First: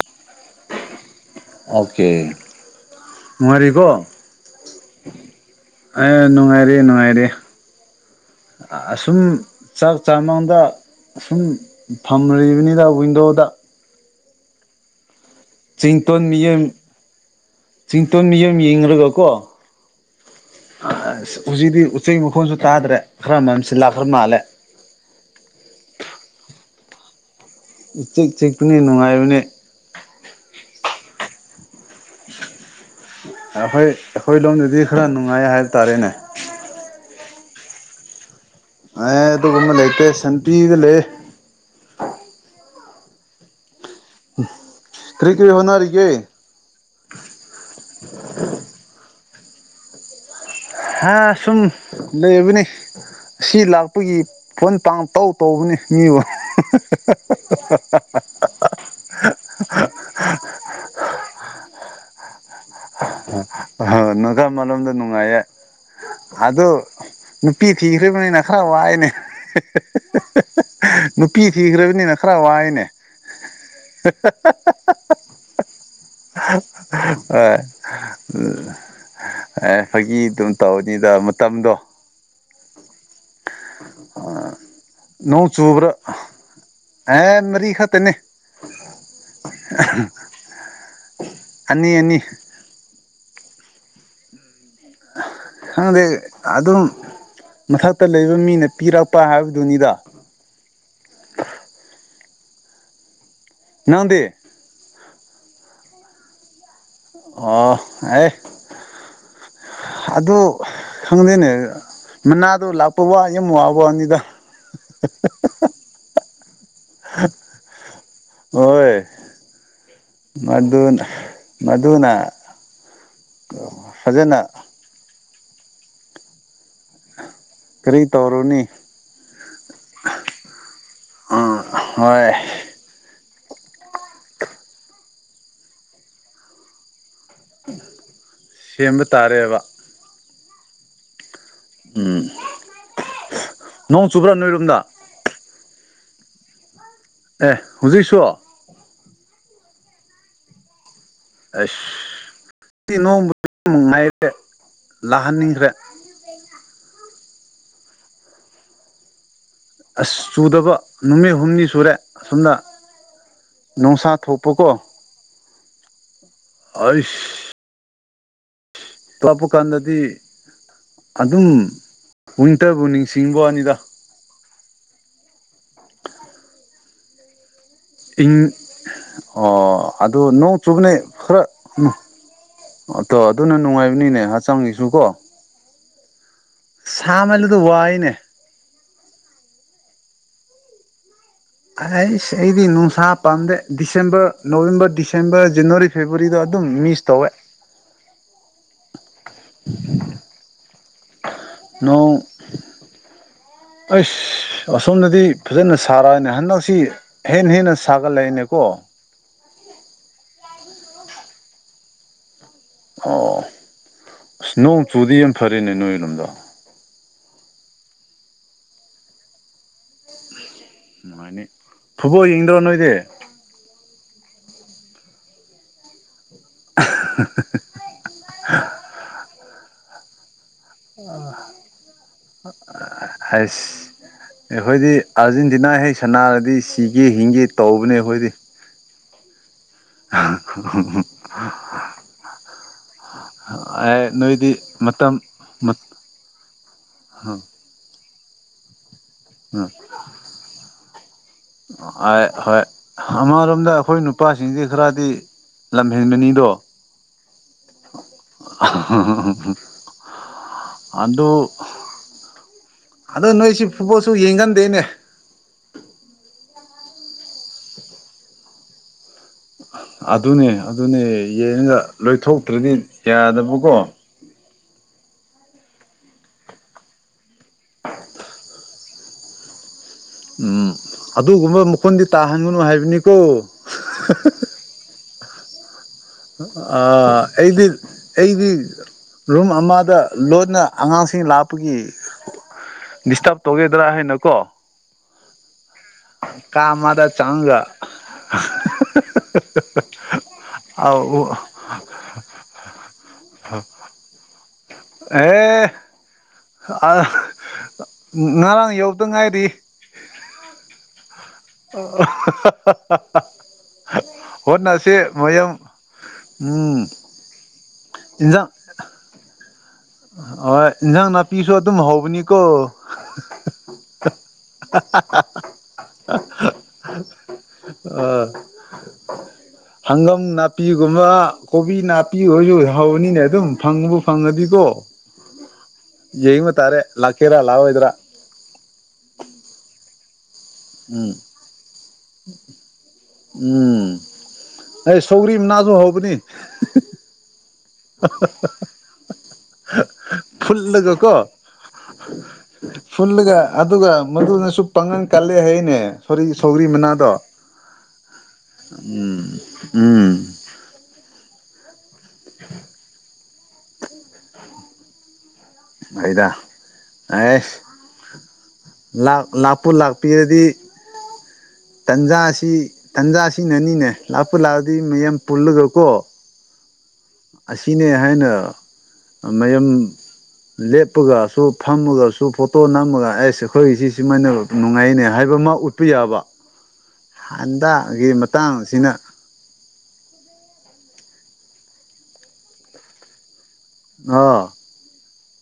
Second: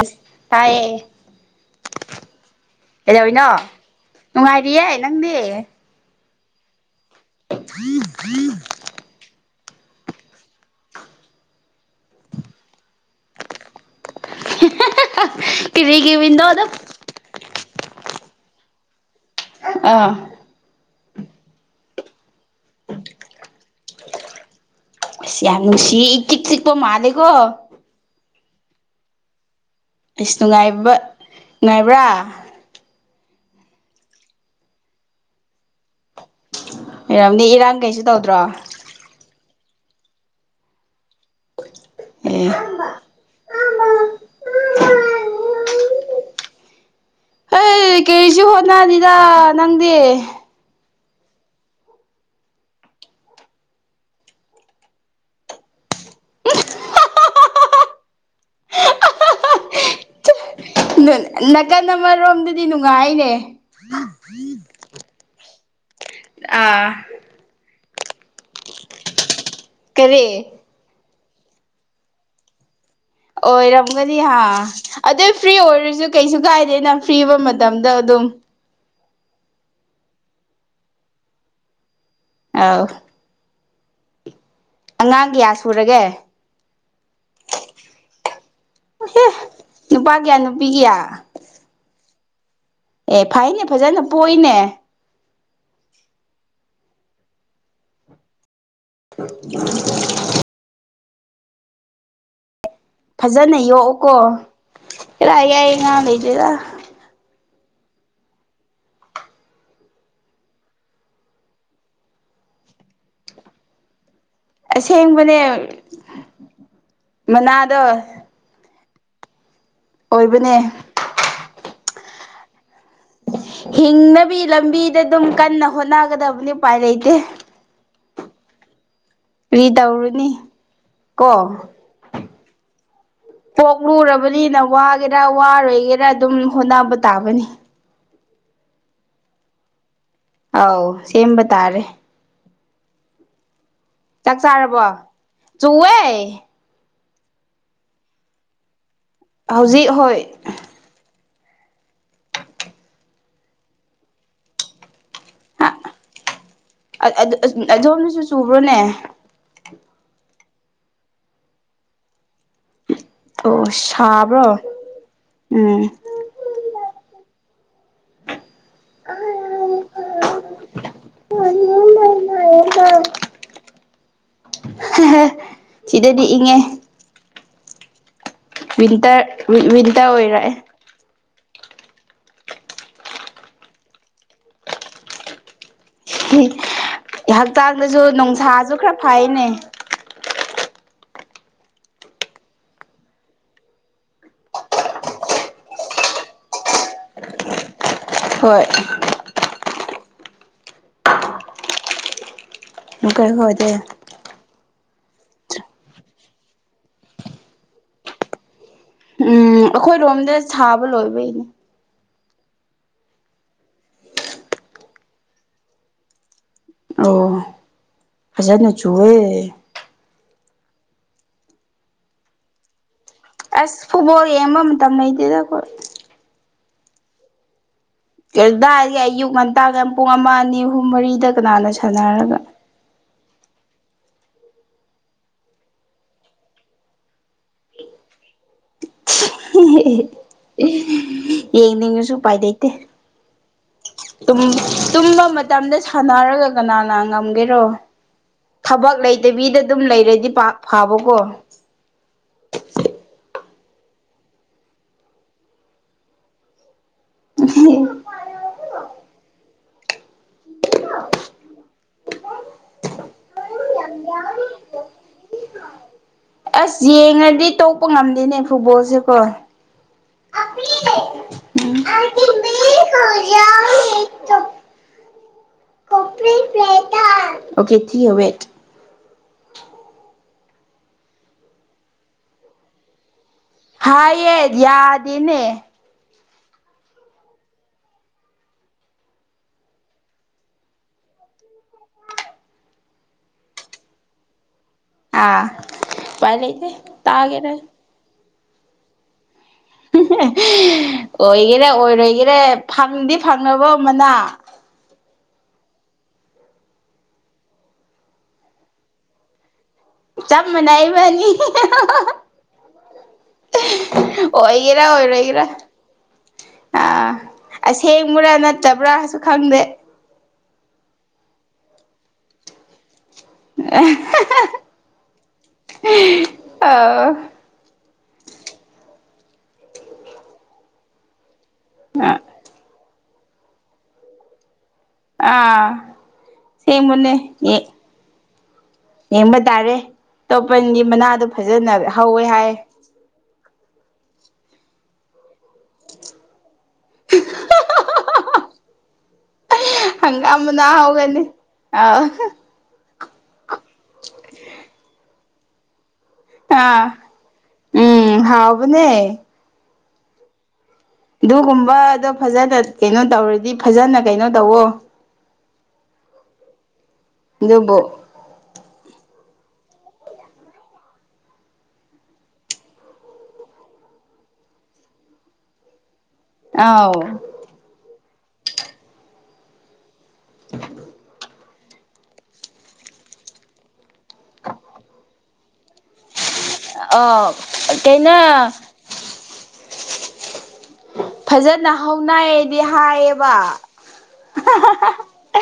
ꯑꯁ ꯇꯌꯦ ꯑꯣꯀꯦ ꯀꯩꯗꯧꯅꯣ ꯅꯨꯡꯉꯥꯏꯔꯤꯀꯣ ꯅꯨꯡꯉꯥꯏꯔꯤꯌꯦ ꯅꯪꯗꯤ ꯅꯨꯡꯉꯥꯏꯔꯦ ꯅꯨꯡꯉꯥꯏꯔꯦ ꯑꯁꯨꯝ ꯆꯥꯛ ꯆꯥꯃꯥꯡꯗ ꯁꯨꯝ ꯐꯝꯔꯤꯕꯅꯤꯗ ꯋꯤꯟꯗꯣꯗ ꯊꯤ-ꯊꯤ ꯀꯤꯔꯤꯒꯤ ꯆꯤꯡꯇꯣꯟ ꯋꯤꯟꯗꫭꯗ ꯃꯤꯠꯌꯦꯡ ꯆꯤꯡꯇꯣꯟ ꯃꯤꯌꯝ ꯌꯦꯡꯂꯡꯨꯔꯒꯀꯣ ꯑꯥ ꯑꯁ ꯍꯧꯖꯤꯛꯇꯤ ꯎꯆꯩ ꯃꯈꯣꯟꯁꯨ ꯇꯥꯗ꯭ꯔꯦ ꯈꯔ ꯃꯝꯁꯤꯜꯂꯛꯂ ꯃꯥꯜꯂꯦ ꯆꯤꯛ ꯆꯤꯛꯄ ꯃꯂ‌ꯦꯒꯣ ꯆꯦꯛ ꯆꯦꯛꯅꯤ ꯅꯨꯡꯉꯥꯏ ꯃꯅꯤ ꯅꯨꯉꯥꯏꯕ꯭ꯔꯥ ꯑꯩꯈꯣꯏ ꯏꯔꯝꯗꯤ ꯏꯔꯥꯡ ꯀꯩꯁꯨ ꯇꯧꯗ꯭ꯔꯣ ꯑꯦ ꯑꯗꯨꯒꯨꯝꯕ ꯂꯩꯇꯦ ꯁꯦꯟꯇꯤꯗ ꯂꯩꯌ‌ꯦ [unintelligible] ꯀꯔꯤ ꯀꯔꯤ ꯍꯣꯅꯔꯤꯒ‌ꯦ ꯍꯣꯏ ꯀꯩꯁꯨ ꯍꯣꯠꯅꯅꯤꯗ ꯅꯪꯗꯤ ꯍꯥꯥ ꯁꯨꯝ ꯂꯩꯕꯅꯤ ꯑꯁꯤ ꯂꯥꯛꯄꯒꯤ ꯐꯣꯟ ꯄꯥꯡ ꯇꯧ ꯇꯧꯕꯅꯤ ꯃꯤꯕꯨ ꯊꯥ-ꯊꯥ-ꯊꯥ ꯑ [unintelligible] ꯅꯪ ꯅꯥꯀꯟ ꯑꯃꯔꯣꯝꯗꯗꯤ ꯅꯨꯡꯉꯥꯏꯅꯦ ꯅꯀꯟ ꯑꯃꯔꯣꯝꯗ ꯅꯨꯡꯉꯥꯏꯌꯦ ꯑꯗꯨ ꯑꯥ ꯅꯨꯄꯤ ꯊꯤꯈ꯭ꯔꯤꯕꯅꯤꯅ ꯈꯔ ꯋꯥꯏꯅꯦ ꯀꯔꯤ ꯅꯨꯄꯤ ꯊꯤꯈ꯭ꯔꯕꯅꯤꯅ ꯈꯔ ꯋꯥꯏꯅꯦ ꯑꯣꯏꯔꯝꯒꯅꯤ ꯍꯥꯥ ꯑꯗꯨꯏ ꯐ꯭ꯔꯤ ꯑꯣꯏꯔꯁꯨ ꯀꯩꯁꯨ ꯀꯥꯏꯗꯦ ꯅ ꯐ꯭ꯔꯤꯑꫭꯏꯕ ꯍꯣꯏ ꯃꯇꯝꯗ ꯑꯗꯨꯝ ꯑꯦ ꯐꯒꯤ ꯑꯗꯨꯝ ꯇꯧꯔꯅꯤꯗ ꯃꯇꯝꯗꯣ ꯑꯥꯎ ꯑ [unintelligible] ꯅꯣꯡ ꯆꯨꯕ꯭ꯔꫭ ꯁꯨꯔꯒꯦ ꯑꯦ ꯃꯔꯤ ꯈꯇꯅꯤ ꯑꯦ ꯑꯍꯡ ꯅꯨꯄꯥ ꯀꯌꯥ ꯅꯨꯄꯤ ꯀꯌꯥ ꯑꯅꯤ ꯑꯅꯤ ꯑꯦ ꯐꯩꯅꯦ ꯐꯖꯅ ꯄꯣꯏꯏꯅꯦ ꯈꯪꯗꯦ ꯑꯗꯨꯝ ꯃꯊꯛꯇ ꯂꯩꯕ ꯃꯤꯅ ꯄꯤꯔꯛꯄ ꯍꯥꯏꯕꯗꯨꯅꯤꯗ ꯐꯖꯅ ꯌꯣꯛꯑꯣꯀꯣ ꯅꯪꯗꯤ ꯏꯔꯥꯏ ꯌꯥꯏꯌꯦ ꯉꯥ ꯂꯩꯇ‌ꯦꯗ ꯑꯣ ꯑꯦ ꯑꯗꯨ ꯈꯪꯗꯦꯅꯦ ꯃꯅꯥꯗꯣ ꯂꯥꯛꯄ ꯋꯥ ꯌꯥꯝ ꯋꯥꯕ ꯋꯥꯅꯤꯗ ꯑꯁꯦꯡꯕꯅꯦ ꯃꯅꯥꯗꯣ ꯍꯣꯏ ꯑꯣꯏꯕꯅꯦ ꯃꯗꯨꯅ ꯃꯗꯨꯨꯅꯥ ꯍꯤꯡꯅꯕꯤ ꯂꯝꯕꯤꯗ ꯑꯗꯨꯝ ꯀꯟꯅ ꯍꯣꯠꯅꯒꯗꯕꯅꯤ ꯎꯄꯥꯏ ꯂꯩꯇꯦ ꯇꫭꯔꯨꯅꯤ ꯀꯔꯤ ꯇꯧꯔꯨꯅꯤ ꯀꯣ ꯍꯣꯏ ꯄꯣꯛꯂꯨꯔꯕꯅꯤꯅ ꯋꯥꯒꯦꯔꯥ ꯋꯥꯔꯣꯏꯒꯦꯔꯥ ꯑꯗꯨꯝ ꯍꯣꯠꯅꯕ ꯇꯥꯕꯅꯤ ꯁꯦꯝꯕ ꯇꯥꯔꯦꯕ ꯑꯥꯎ ꯁꯦꯕ ꯇꯥꯔꯦ ꯎꯝ ꯅꯣꯡ ꯆꯨꯕ꯭ꯔꯥ ꯆꯥꯛ ꯅꯣꯏꯔꯣꯝꯗ ꯆꯥꯔꯕꯣ ꯆꯨꯋꯦ꯫ ꯑꯦ ꯑꯦ ꯍꯧꯖꯤꯛꯁꯨ꯫ ꯍꯧꯖꯤꯛ ꯍꯣꯏ ꯑꯁ [unintelligible] ꯂꯥꯛ ꯍꯟ ꯅꯤꯡꯗ꯭ꯔꯦ꯫ ꯑꯠ ꯑꯠ ꯑꯗꯣꯝꯅꯁꯨ ꯆꯨꯝꯕ꯭ꯔꯣꯅꯦ꯫ ꯑꯁ ꯆꯨꯗꯕ ꯅꯨꯃꯤꯠ ꯍꯨꯝꯅꯤ ꯁꯨꯔꯦ꯫ ꯑꯁꯨꯝꯅ ꯑꯣ ꯅꯨꯡꯁꯥ ꯁꯥꯕ꯭ꯔꯣ ꯊꯣꯛꯄꯀꯣ꯫ ꯎꯝ꯫ ꯑꯩꯏꯁ꯫ ꯇꯞꯄꯨ ꯀꯥꯟꯗꯗꯤ꯫ ꯑꯗꯨꯝ ꯋꯤꯟꯇ꯭ꯔꯕꯨ ꯅꯤꯡꯁꯤꯡꯕ ꯋꯥꯅꯤꯗ꯫ ꯍꯦ ꯍꯦ ꯁꯤꯗꯗꯤ ꯏꯪꯑꯦ꯫ ꯏꯪ ꯑꯣ ꯋꯤꯟꯇꯔ ꯑꯗꯣ ꯅꯣꯡ ꯑꯣꯏꯔꯛꯑꯦ ꯆꯨꯕꯅꯦ ꯈꯔ꯫ ꯎꯝ ꯑꯗꯣ ꯑꯗꯨꯅ ꯅꯨꯡꯉꯥꯏꯕꯅꯤꯅꯦ ꯍꯛꯆꯥꯡꯒꯤꯁꯨ ꯀꯣ꯫ ꯁꯥꯃꯜꯂꯤꯗꯣ ꯍꯛꯆꯥꯡꯗꯁꯨ ꯋꯥꯏꯅꯦ ꯅꯨꯡꯁꯥꯁꯨ ꯈꯔ ꯐꯩꯅꯦ꯫ ꯑꯩꯁ ꯑꯩꯗꯤ ꯅꯨꯡꯁꯥ ꯄꯥꯝꯗꯦ December November December January February. ꯑꯗꯨꯝ ꯃꯤꯁ ꯇꯧꯋꯦ꯫ ꯍꯣꯏ꯫ ꯅꯣꯡ꯫ ꯑꯀꯔ ꯍꯣꯏ꯫ ꯑꯁꯁ꯫ ꯑꯁꯣꯝꯗꯗꯤ ꯐꯖꯅ ꯁꯥꯔꯛꯑꯅꯦ ꯍꯟꯗꯛꯁꯤ ꯍꯦꯟꯅ ꯍꯦꯟꯅ ꯁꯥꯒꯠꯂꯛꯑꯅꯦꯀꯣ꯫ ꯎꯝ ꯑꯩꯈꯣꯏꯔꯣꯝꯗ ꯁꯥꯕ ꯂꯣꯏꯕꯩꯅꯦ꯫ ꯑꯣ ꯑꯁ ꯅꯣꯡ ꯆꯨꯗꯤ ꯌꯥꯝ ꯐꯔꯦꯅꯦ ꯅꯣꯏꯔꯣꯝꯗ꯫ ꯑꯣ ꯐꯖꯥꯅ ꯆꯨꯋꯦ꯫ ꯅꯨꯡꯉꯥꯏꯅꯤ ꯐꯨꯠꯕꯣꯜ ꯌꯦꯡꯗ꯭ꯔꯣ ꯅꯣꯏꯗꯤ꯫ ꯑꯁ ꯐꯨꯠꯕꯣꯜ ꯌꯦꯡꯕ ꯃꯇꯝ ꯂꯩꯇꯦꯗ ꯑꯩꯈꯣꯏ꯫ ꯑ ꯍꯥ ꯍꯥ ꯀꯗꯥꯏꯗꯩ ꯑꯌꯨꯛ ꯉꯟꯇꯥꯜꯒ ꯄꯨꯡ ꯑꯃꯅꯤ꯫ ꯑ ꯑ ꯍꯥꯏꯁ꯫ ꯑꯩꯈꯣꯏꯗꯤ ꯑꯥꯔꯖꯦꯟꯇꯤꯅꯥ ꯍꯦꯛ ꯁꯅꯥꯔꯗꯤ ꯁꯤꯒꯦ ꯍꯤꯡꯒꯦ ꯇꯧꯕꯅꯦ ꯑꯩꯈꯣꯏꯗꯤ꯫ [unintelligible] ꯌꯦꯡꯅꯤꯡꯉꯁꯨ ꯎꯄꯥꯏ ꯂꯩꯇꯦ꯫ ꯇꯨꯝ ꯅꯣꯏꯗꯤ ꯃꯇꯝ ꯇꯨꯝꯕ ꯃꯇꯝꯗ ꯃꯠ ꯁꯥꯟꯅꯔꯒ ꯀꯅꯥꯅ ꯍ ꯍ ꯉꯝꯒꯦꯔꯣ꯫ ꯊꯕꯛ ꯂꯩꯇꯕꯤꯗ ꯑꯗꯨꯝ ꯂꯩꯔꯗꯤ ꯄꯥꯛ ꯐꯥꯕꯀꯣ꯫ ꯑꯥꯏ ꯍꯣꯏ ꯍꯃꯔꯛ ꯅꯈꯣꯏ ꯅꯨꯄꯥꯁꯤꯡꯁꯤ ꯈꯔꯗꯤ ꯂꯝꯍꯦꯟꯕꯅꯤꯗꯣ꯫ [unintelligible] ꯑꯗꯨ꯫ ꯑꯗꯣ ꯅꯣꯏꯁꯤ ꯐꯨꯠꯕꯣꯜꯁꯨ ꯌꯦꯡꯒꯟꯗꯦꯅꯦ꯫ ꯑꯁ ꯌꯦꯡꯉꯗꯤ ꯇꯣꯛꯄ ꯉꯝꯗꯦꯅꯦ ꯐꯨꯠꯕꯣꯜꯁꯤꯀꯣ꯫ ꯑꯗꯨꯅꯦ ꯑꯗꯨꯅꯦ ꯌꯦꯡꯉꯒ ꯂꯣꯏꯊꯣꯛꯇ꯭ꯔꯗꯤ ꯌꯥ ꯌꯥꯗꯕꯀꯣ [unintelligible] ꯦ [unintelligible] ꯎꯝ ꯑꯗꯨꯒꯨꯝꯕ ꯃꯈꯣꯟꯗꯤ ꯇꯥꯍꯟꯒꯅꯨ ꯍꯥꯏꯕꯅꯤꯀꯣ꯫ ꯍꯥꯏ ꯌꯦꯦꯗ ꯌꯥꯗꯦꯅꯦ꯫ ꯑ ꯑꯩꯗꯤ ꯑꯩꯗꯤ꯫ ꯔꯨꯝ ꯑꯃꯗ ꯂꯣꯟꯅ ꯑꯉꯥꯡꯁꯤꯡ ꯂꯥꯞꯄꯒꯤ꯫ ꯗꯤꯁꯇꯥꯞ ꯇꯧꯒꯤꯗ꯭ꯔ ꯍꯥꯏꯅ ꯀꯣ꯫ ꯑꯥ ꯎꯄꯥꯏ ꯂꯩꯇꯦ ꯀꯃꯗ ꯇꯥꯒꯦꯔ ꯆꯥꯡꯒꯥ [unintelligible] ꯑꯣꯏꯒꯦꯔꯦ ꯑꯣꯏꯔꯣꯏꯒꯦꯔꯦ ꯐꯪꯗꯤ ꯐꯪꯅꯕ ꯑꯃꯅ ꯑꯦ ꯉꯔꯥꯡ ꯌꯧꯗ ꯉꯥꯏꯔꯤ ꯆꯕ ꯃꯅꯥꯏꯕꯅꯤ ꯑꯣꯏꯒꯦꯔꯥ ꯑꯣꯟꯅꯁꯤꯦ ꯃꯌ ꯑꯣꯏꯔꯣꯏꯒꯦꯔꯥ ꯎꯝ ꯑꯥ ꯑꯁꯦꯡꯕ꯭ꯔꯥ ꯏꯟꯖꯥꯡ ꯅꯠꯇꯕ꯭ꯔꯥꯁꯨ ꯈꯪꯗꯦ ꯍꯣꯏ ꯏꯟꯖꯥꯡ ꯅꯥꯄꯤꯁꯨ ꯑꯗꯨꯝ ꯍꯧꯕꯅꯤꯀꯣ ꯑ ꯑꯣ ꯍꯪꯒꯥꯝ ꯅꯥꯄꯤꯒꯨꯝꯕ ꯀꯣꯕꯤ ꯅꯥꯄꯤ ꯑꯣꯏꯁꯨ ꯐꯅꯤꯅꯦ ꯑꯗꯨꯝ ꯐꯪꯉꯕꯨ ꯐꯪꯉꯗꯤꯀꯣ ꯑꯥ ꯌꯦꯃ ꯇꯔꯦ ꯑꯁꯦꯡꯕꯅꯦ ꯂꯀꯦꯔ ꯂꯑꯣ ꯑꯣꯏꯗ꯭ꯔꯥ ꯌꯦꯡꯕ ꯇꯥꯔꯦ ꯇꯣꯞꯄꯟꯒꯤ ꯎꯝ ꯃꯅꯥꯗꯣ ꯐꯖꯅ ꯍꯧꯋꯦ ꯍꯥꯏ ꯎꯝ ꯑꯩ ꯁꯧꯒꯔꯤ ꯅꯥꯁꯨꯣꯡ ꯍꯕꯅꯤ [unintelligible] ꯍꯪꯒꯥꯝ ꯅ ꯐꯨꯜꯂꯒ ꯀꯣ ꯍꯧꯒꯅꯤ ꯑ ꯐꯨꯜꯂꯒ ꯑꯗꯨꯒ ꯃꯗꯨꯅꯁꯨ ꯄꯥꯡꯒꯟ ꯀꯜꯂꯦ ꯍꯥꯏꯅꯦ ꯁ ꯁꯧꯒꯔꯤ ꯑꯥ ꯃꯗꯣ ꯎꯝ ꯍꯥꯎꯕꯅꯦ ꯎꯝ ꯎꯝ ꯑꯗꯨꯒꯨꯝꯕꯗꯣ ꯐꯖꯅ ꯀꯩꯅꯣ ꯇꯧꯔꯗꯤ ꯐꯖꯅ ꯀꯩꯅꯣ ꯇꯧꯋꯣ ꯑꯩꯗ ꯑꯦ ꯑꯗꯨꯕꯨ ꯂ ꯂ ꯄꯨꯟ ꯂꯥꯛꯄꯤꯔꯗꯤ ꯇꯟꯖꯥꯁꯤ ꯇꯟꯖꯥꯁꯤꯅꯅꯤꯅꯦ ꯂꯥꯞꯄ ꯂꯥꯛꯑꯗꯤ ꯃꯌꯥꯝ ꯄꯨꯜꯂꯒꯀꯣ ꯑꯥꯎ ꯑꯁꯤꯅꯦ ꯍꯥꯏꯅ ꯃꯌ ꯂꯦꯞꯄꯒꯁꯨ ꯐꯝꯃꯒꯁꯨ ꯐꯣꯇꯣ ꯅꯝꯃꯒ ꯑꯦꯁ ꯑꯩꯈꯣꯏꯒꯤ ꯁꯤ ꯁꯤꯃꯥꯏꯅ ꯅꯨꯡꯉꯥꯏꯅꯦ ꯍꯥꯏꯕ ꯑꯃ ꯎꯠꯄ ꯌꯥꯕ ꯑ ꯍꯟꯗꯛꯒꯤ ꯀꯩꯅꯣ ꯃꯇꯥꯡꯁꯤꯅ ꯐꯖꯅ ꯍꯧꯅꯏꯌꯦꯗꯤ ꯍꯥꯏꯌꯦꯕ ꯑꯣ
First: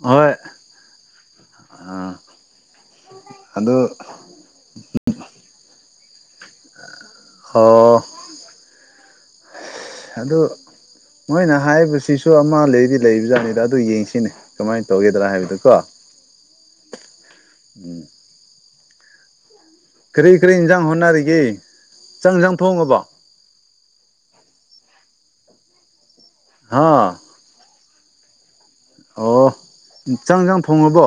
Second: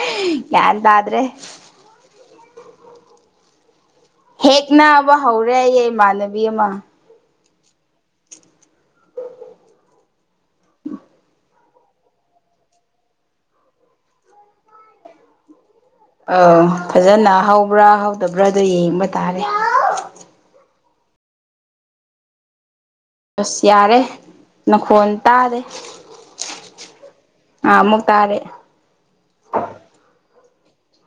ꯍꯣꯏ ꯌꯥꯗꯗ꯭ꯔꯦ ꯑꯗꯣ ꯍꯦꯛ ꯅꯥꯕ ꯍꯧꯔꯦ ꯑꯩꯌꯦ ꯏꯃꯥꯟꯅꯕꯤ ꯑꯃ ꯍ ꯑꯗꯣ ꯃꯣꯏꯅ ꯍꯥꯏꯕꯁꯤꯁꯨ ꯑꯃ ꯂꯩꯗꯤ ꯂꯩꯕꯖꯥꯠꯅꯤꯗ ꯑꯗꯨ ꯌꯦꯡꯁꯤꯅꯦ ꯀꯃꯥꯏꯅ ꯇꯧꯒꯗ꯭ꯔꯥ ꯍꯥꯏꯕꯗꯨ ꯀꯣ ꯑ ꯐꯖꯅ ꯍꯧꯕ꯭ꯔꯥ ꯎꯝ ꯍꯧꯗꯕ꯭ꯔꯥ ꯑꯗꯨꯣ ꯌꯦꯡꯕ ꯇꯥꯔꯦ ꯀꯔꯤ ꯀꯔꯤ ꯏꯟꯁꯥꯡ ꯍꯣꯠꯅꯔꯤꯒꯦ ꯏꯁꯪ ꯏꯟꯁꯪ ꯊꯣꯡꯉꯕ ꯑꯁ ꯌꯥꯔꯦ ꯅꯪꯈꯣꯟꯜ ꯇꯥꯔꯦ ꯍꯥ ꯑ ꯃꯨꯛꯇ ꯇꯥꯔꯦ ꯑꯣ ꯆꯪ ꯍꯦꯟꯖꯡ ꯊꯣꯡꯂꯥꯕꯣ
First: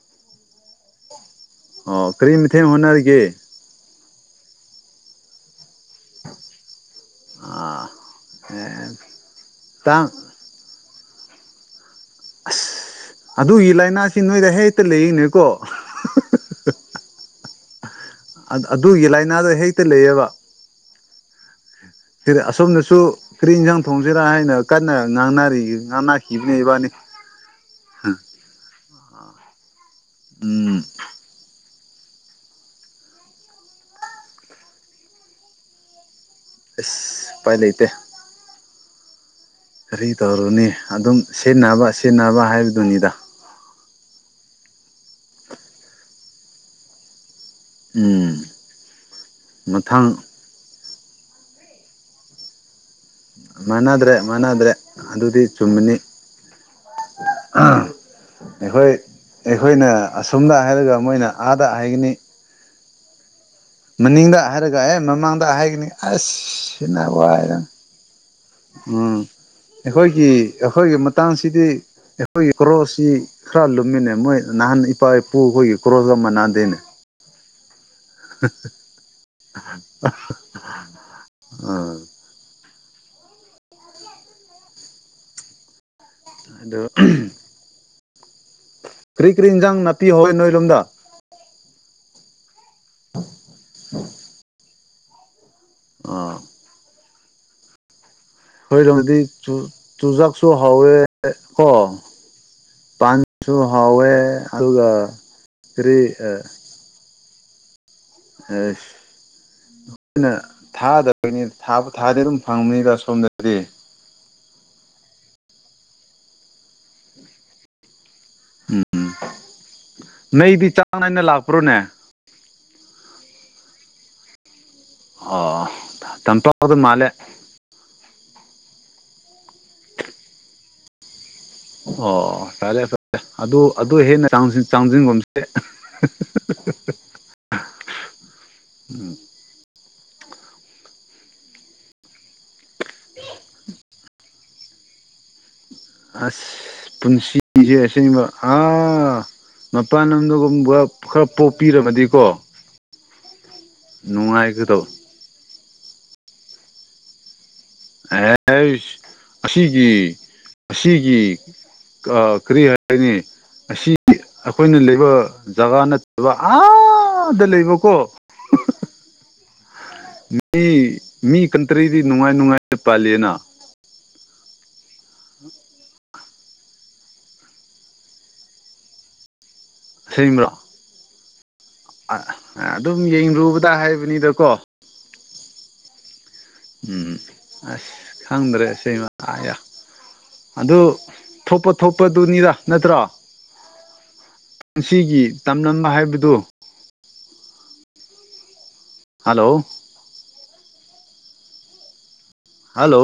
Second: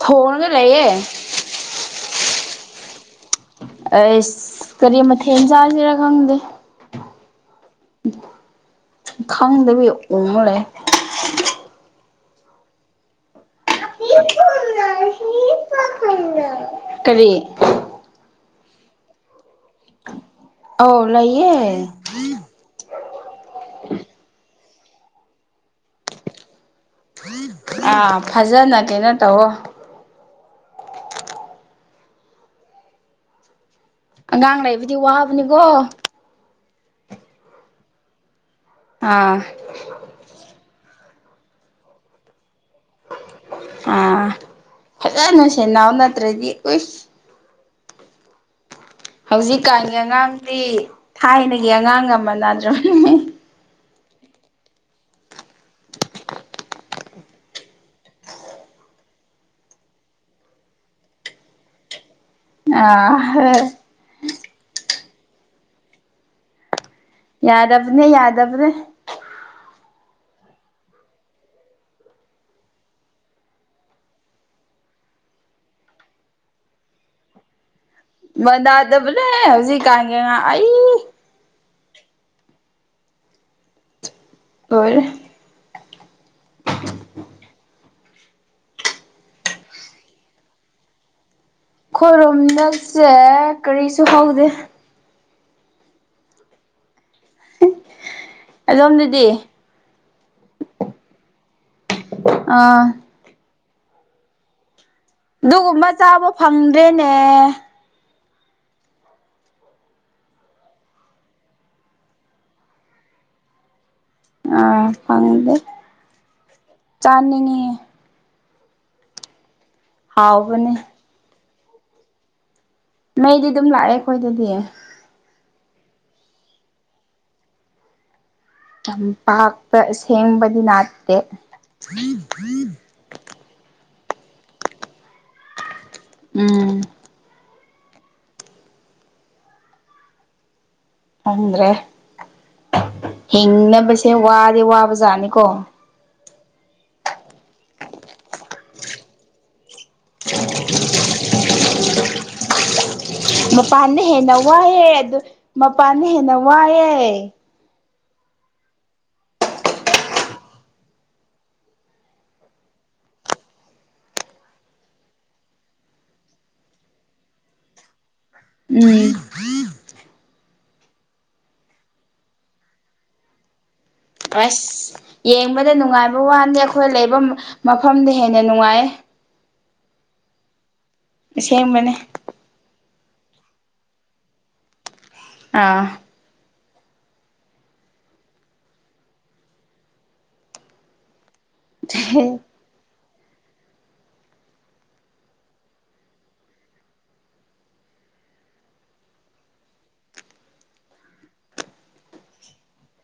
ꯊꯣꯉꯥꯒ ꯂꯩꯌꯦ ꯑꯣ ꯀ꯭ꯔꯤ ꯃꯊꯦꯝ ꯍꯣꯠꯅꯔꯤꯒꯦ ꯏꯁ ꯀꯔꯤ ꯃꯊꯦ ꯏꯟꯖꯥꯖ ꯆꯔ ꯈꯪꯗꯦ ꯑꯥ ꯑꯦ ꯈꯪꯗꯕꯤ ꯇꯥꯡ ꯎꯔꯦ [unintelligible] [inaudible] ꯑꯁ ꯑꯗꯨꯒꯤ ꯂꯥꯏꯅꯥꯁꯤ ꯅꯣꯏꯗ ꯍꯦꯛꯇ ꯂꯩꯔꯤꯅꯦꯀꯣ ꯀꯔꯤ ꯑꯗꯨꯒꯤ ꯂꯥꯏꯅꯥꯗ ꯍꯦꯛꯇ ꯂꯩꯌꯦꯕ ꯍꯥꯎ ꯂꯩꯌꯦ ꯑꯁꯣꯝꯅꯁꯨ ꯀꯔꯤ ꯏꯟꯁꯥꯡ ꯊꯣꯡꯁꯤꯔꯥ ꯍꯥꯏꯅ ꯀꯟꯅꯥ ꯉꯥꯡꯅꯔꯤ ꯉꯥꯡꯅꯈꯤꯕꯥꯅꯦ ꯏꯕꯥꯟꯅꯤ ꯑꯥ ꯐꯖꯥꯅ ꯀꯩꯅꯣ ꯇꯧꯑꯣ ꯑꯝ ꯑꯉꯥꯡ ꯂꯩꯕꯗꯤ ꯋꯥꯕꯅꯤꯀꯣ ꯑꯁ ꯎꯄꯥꯏ ꯂꯩꯇꯦ ꯑꯥ ꯀꯔꯤ ꯇꯧꯔꯨꯅꯤ ꯑꯗꯨꯝ ꯁꯤꯟꯅꯕ ꯁꯤꯟꯅꯕ ꯍꯥꯏꯕ ꯎꯝ꫰ꯐꯥꯖꯅ ꯁꯦꯟꯅꯧ ꯅꯠꯇ꯭ꯔꯥꯗꯤ ꯎꯁ ꯑꯝ ꯍꯧꯖꯤꯛꯀꯥꯟꯒꯤ ꯑꯉꯥꯡꯗꯤ ꯊꯥꯏꯅꯒꯤ ꯑꯉꯥꯡꯒ ꯃꯥꯟꯅꯗ꯭ꯔꯕꯅꯤ ꯃꯥꯟꯅꯗ꯭ꯔꯦ ꯃꯥꯟꯅꯗ꯭ꯔꯦ ꯑꯗꯨꯗꯤ ꯆꯨꯝꯃꯥꯅꯤ ꯑꯥꯝ ꯑꯩꯈꯣꯏ ꯑꯩꯈꯣꯏꯅꯥ ꯑꯁꯨꯝꯅ ꯍꯥꯏꯔꯒ ꯃꯣꯏꯅ ꯑꯥꯗ ꯍꯥꯏꯒꯅꯤ ꯑꯪ [unintelligible] ꯃꯅꯤꯡꯗꯥ ꯍꯥꯏꯔꯒ ꯍꯦ ꯃꯃꯥꯡꯗ ꯍꯥꯏꯒꯅꯤ ꯑꯥꯁ ꯅꯥꯋꯥ ꯑꯝ ꯌꯥꯗꯕꯅꯦ ꯌꯥꯗꯕꯅꯦ ꯑꯩꯈꯣꯏꯒꯤ ꯑꯩꯈꯣꯏꯒꯤ ꯃꯇꯥꯡꯁꯤꯗꯤ ꯑꯩꯈꯣꯏꯒꯤ ꯀꯣꯛꯁꯤ ꯈ꯭ꯔꯥ ꯂꯨꯝꯃꯤꯅꯦ ꯃꯣꯏ ꯅꯍꯥꯟ ꯏꯄꯥ ꯏꯄꯨ ꯈꯣꯏꯒꯤ ꯀꯣꯛꯀꯥ ꯃꯥꯟꯅꯗꯦꯅꯦ ꯃꯥꯟꯅꯗꯥꯕꯅꯦ ꯍꯧꯖꯤꯛ ꯀꯥꯥꯟꯒꯤ ꯑꯉꯥꯡ ꯑꯩ ꯑꯝ ꯂꯣꯏꯔꯦ ꯑꯗꯨ ꯀꯔꯤ ꯀꯔꯤ ꯏꯟꯖꯥꯡ ꯅꯥꯄꯤ ꯍꯧꯏ ꯅꯣꯏ ꯔꯣꯝꯗꯥ ꯑꯈꯣꯏꯔꯣꯝꯗ ꯀꯔꯤꯁꯨ ꯍꯧꯗꯦ ꯑꯥ ꯑꯈꯣꯏꯔꯣꯝꯗꯗꯤ ꯑꯗꯣꯝꯗꯗꯤ ꯆꯨꯖꯥꯛꯁꯨ ꯍꯧꯏ ꯀꯣ ꯑꯥ ꯍꯧꯑꯦ ꯑꯗꯨꯒ ꯑꯗꯨꯒꯨꯝꯕ ꯀꯔꯤ ꯆꯥꯕ ꯐꯪꯗꯦꯅꯦ ꯑꯥꯁ ꯑꯩꯈꯣꯏꯅ ꯊꯥꯗꯕꯩꯅꯤ ꯊꯥꯕꯨ ꯊꯥꯔꯗꯤ ꯗꯨꯝ ꯐꯪꯕꯅꯤꯗ ꯁꯣꯝꯗꯗꯤ ꯑꯥ ꯐꯪꯗꯦ ꯆꯥꯅꯤꯡꯉꯤ ꯑꯝ ꯃꯩꯗꯤ ꯍꯥꯎꯕꯅꯦ ꯆꯥꯡ ꯅꯥꯏꯅ ꯂꯥꯛꯄ꯭ꯔꯣꯅꯦ ꯃꯩꯗꯤ ꯑꯗꯨꯝ ꯂꯥꯛꯑꯦ ꯑꯩꯈꯣꯏꯒꯤꯗꯤ ꯑꯣ ꯌꯥꯝ ꯆꯥꯎꯈꯠꯄ ꯃꯥꯂꯦ ꯇꯝꯄꯥꯛꯇ ꯁꯦꯝꯕꯗꯤ ꯂꯤꯛꯇꯦ ꯑꯣ ꯐꯥꯔꯦ ꯐꯥꯔꯦ ꯑꯗꯨ ꯑꯗꯨ ꯍꯦꯟꯅ ‌ꯆꯡꯖꯤꯟꯒꯨꯟꯁꯤ ꯎꯝ [unintelligible] ꯈꯪꯗ꯭ꯔꯦ ꯍꯤꯡꯅꯕꯁꯤ ꯋꯥꯗꯤ ꯋꯥꯕ ꯖꯥꯠꯅꯤꯀꯣ ꯑꯁ ꯄꯨꯟꯁꯤꯁꯦ ꯑꯁꯦꯡꯕꯥ ꯍꯥ ꯃꯄꯥꯟ ꯂꯝꯗꯥꯒꯨꯝꯕ ꯈ꯭ꯔꯥ ꯄꯣꯛꯄꯤꯔꯝꯃꯗꯤꯀꯣ ꯃꯄꯥꯟꯅꯥ ꯍꯦꯟꯅ ꯅꯨꯡꯉꯥꯏꯒꯗꯕ ꯋꯥꯏꯌꯦ ꯑꯗꯨ ꯃꯄꯥꯟꯅꯥ ꯍꯦꯟꯅ ꯋꯥꯏꯌꯦ ꯑꯦꯁ ꯑꯁꯤꯒꯤ ꯑꯁꯤꯒꯤ ꯑ ꯀꯔꯤ ꯍꯥꯏꯅꯤ ꯑꯁꯤ [unintelligible] ꯑꯈꯣꯏꯅ ꯂꯩꯕ ꯖꯒꯥ ꯅꯠꯇꯕ ꯑꯥꯗ ꯂꯩꯕꯀꯣ ꯎꯝ ꯃꯤ ꯃꯤ ꯀꯟꯇ꯭ꯔꯤꯗꯤ ꯅꯨꯡꯉꯥꯏ ꯅꯨꯡꯉꯥꯏꯅ ꯄꯥꯜꯂꯦꯅ ꯑꯥꯁ ꯌꯦꯡꯕꯗ ꯅꯨꯡꯉꯥꯏꯕ ꯋꯥ ꯅ‌ꯦ ꯑꯈꯣꯏ ꯂꯩꯕ ꯃꯐꯝꯅ ꯍꯦꯟꯅ ꯅꯨꯡꯉꯥꯏꯌꯦ ꯑꯁꯦꯡꯕꯔ‌ꯣ ꯑꯁꯦꯡꯕꯅꯦ ꯑ ꯑꯗꯨꯝ ꯌꯦꯡꯂꯨꯕꯗ ꯍꯥꯏꯕꯅꯤꯗꯥꯀꯣ ꯑꯥ ꯎꯝ ꯑꯁ ꯈꯪꯗ꯭ꯔꯦ ꯁ‌ꯦꯡꯅ ꯑꯌꯥ ꯑꯗꯨ ꯊꯣꯛꯄ ꯊꯣꯛꯄꯗꯨꯅꯤꯗ ꯅꯠꯇ꯭ꯔꯣ ꯄꯨꯟꯁꯤꯒꯤ ꯇꯝꯂꯝꯕ ꯍꯥꯏꯕꯗꯨ ꯍꯜꯂꯣ ꯍꯜꯂꯣ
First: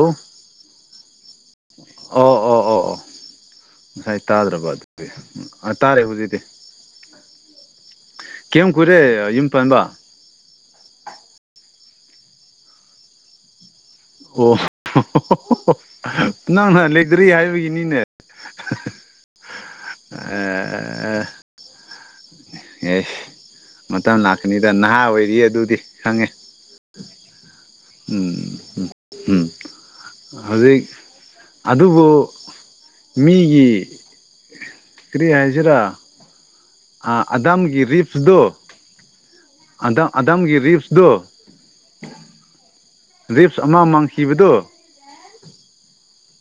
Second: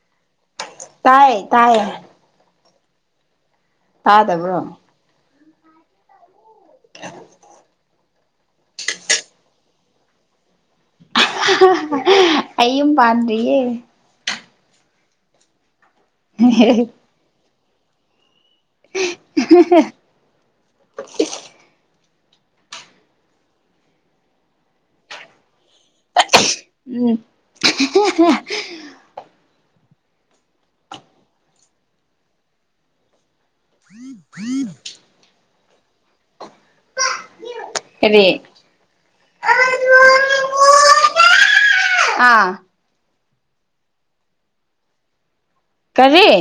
ꯇꯥꯏ ꯇꯥꯏꯌꯦ ꯑꯣ ꯑꯣ ꯑꯣ ꯑꯣ ꯉꯁꯥꯏ ꯇꯥꯗ꯭ꯔꯕ ꯇꯥꯗꯕ꯭ꯔꯣ ꯑꯗꯨꯗꯨꯏ ꯇꯥꯔꯦ ꯍꯧꯖꯤꯛꯇꯤ [unintelligible] ꯀꯦꯌꯥꯝ ꯀꯨꯏꯔꯦ ꯌꯨꯝ ꯄꯥꯟꯕ [unintelligible] ꯑꯩ ꯌꯨꯝ ꯄꯥꯥꯟꯗꯔꯤꯌꯦ ꯑꯣ ꯅꯪꯅ ꯂꯩꯇꯔꯤ ꯍꯥꯏꯕꯒꯤꯅꯤꯅꯦ ꯑ [unintelligible] ꯑꯦ ꯃꯇꯝ ꯂꯥꯛꯀꯅꯤꯗ ꯅꯍꯥ ꯑꯣꯏꯔꯤ ꯑꯗꯨꯗꯤ ꯈꯪꯉꯦ ꯎꯝ ꯎꯝ ꯎꯝ ꯍꯧꯖꯤꯛ ꯑꯗꯨꯕꯨ ꯃꯤꯒꯤ ꯀꯔꯤ ꯍꯥꯏꯖꯤꯔꯥ ꯑꯗꯥꯝꯒꯤ ꯀꯔꯤ ꯔꯤꯞꯁꯗꯣ ꯑꯗꯥꯝ ꯑꯗꯥꯝꯒꯤ ꯔꯤꯞꯁꯗꯣ ꯑꯥ ꯔꯤꯞꯁ ꯑꯃ ꯃꯥꯡꯈꯤꯕꯗꯣ ꯀꯔꯤ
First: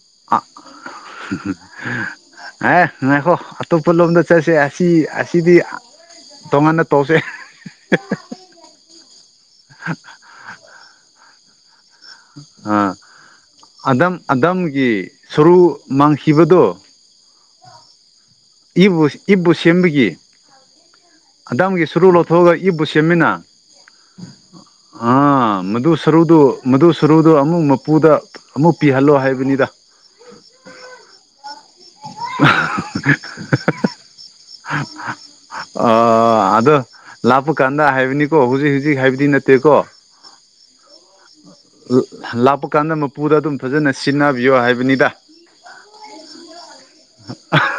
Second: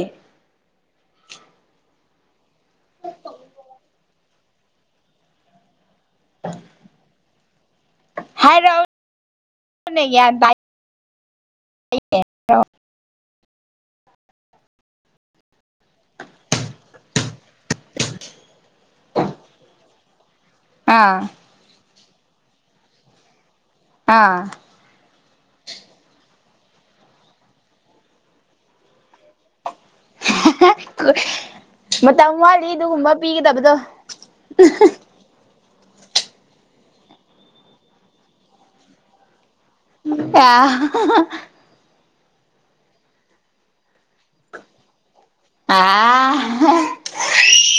ꯑꯦ ꯉꯥꯏꯈꯣ ꯑꯇꯣꯞꯄ ꯂꯣꯝꯗ ꯆꯠꯁꯦ ꯑꯁꯤ ꯑꯁꯤꯗꯤ ꯇꯣꯡꯉꯥꯟꯅ ꯇꯧꯁꯦ ꯅꯥ ꯒꯌ꯭ꯥꯟ ꯇꯥꯏ ꯑꯥ ꯑꯗꯝ ꯑꯗꯝꯒꯤ ꯁꯨꯔꯨ ꯃꯥꯡꯈꯤꯕꯗꯣ [unintelligible] ꯏꯕꯨ ꯏꯕꯨ ꯁꯦꯝꯕꯒꯤ ꯑꯥ ꯑꯗꯥꯝꯒꯤ ꯁꯨꯔꯨ ꯂꯧ ꯑꯒ ꯏꯕꯨ ꯁꯦꯝꯃꯤꯅ ꯑꯥ ꯑꯥ ꯃꯗꯨ ꯁꯔꯨꯗꯨ ꯃꯗꯨ ꯁꯔꯨꯗꯣ ꯑꯃꯨꯛ ꯃꯄꯨꯗ ꯑꯃꯨꯛ ꯄꯤꯍꯜꯂꯣ ꯍꯥꯏ ꯕꯅꯤꯗ ꯃꯇꯝ ꯋꯥꯠꯂꯤ ꯑꯗꯨꯒꯨꯝꯕ ꯄꯤꯒꯗꯕꯗꯣ ꯑ ꯑꯗꯣ ꯂꯥꯛꯄ ꯀꯥꯟꯗ ꯍꯥꯏꯕꯅꯤꯀꯣ ꯍꯧꯖꯤꯛ ꯍꯧꯖꯤꯛ ꯍꯥꯏꯕꯗꯤ ꯅꯠ ꯌꯥ [unintelligible] ꯂꯥꯛꯄ ꯀꯥꯟꯗ ꯃꯄꯨꯗ ꯑꯗꯨꯝ ꯐꯖꯅ ꯁꯤꯟꯅꯕꯤꯌꯣ ꯍꯥꯏꯕꯅꯤꯗ ꯑ [inaudible]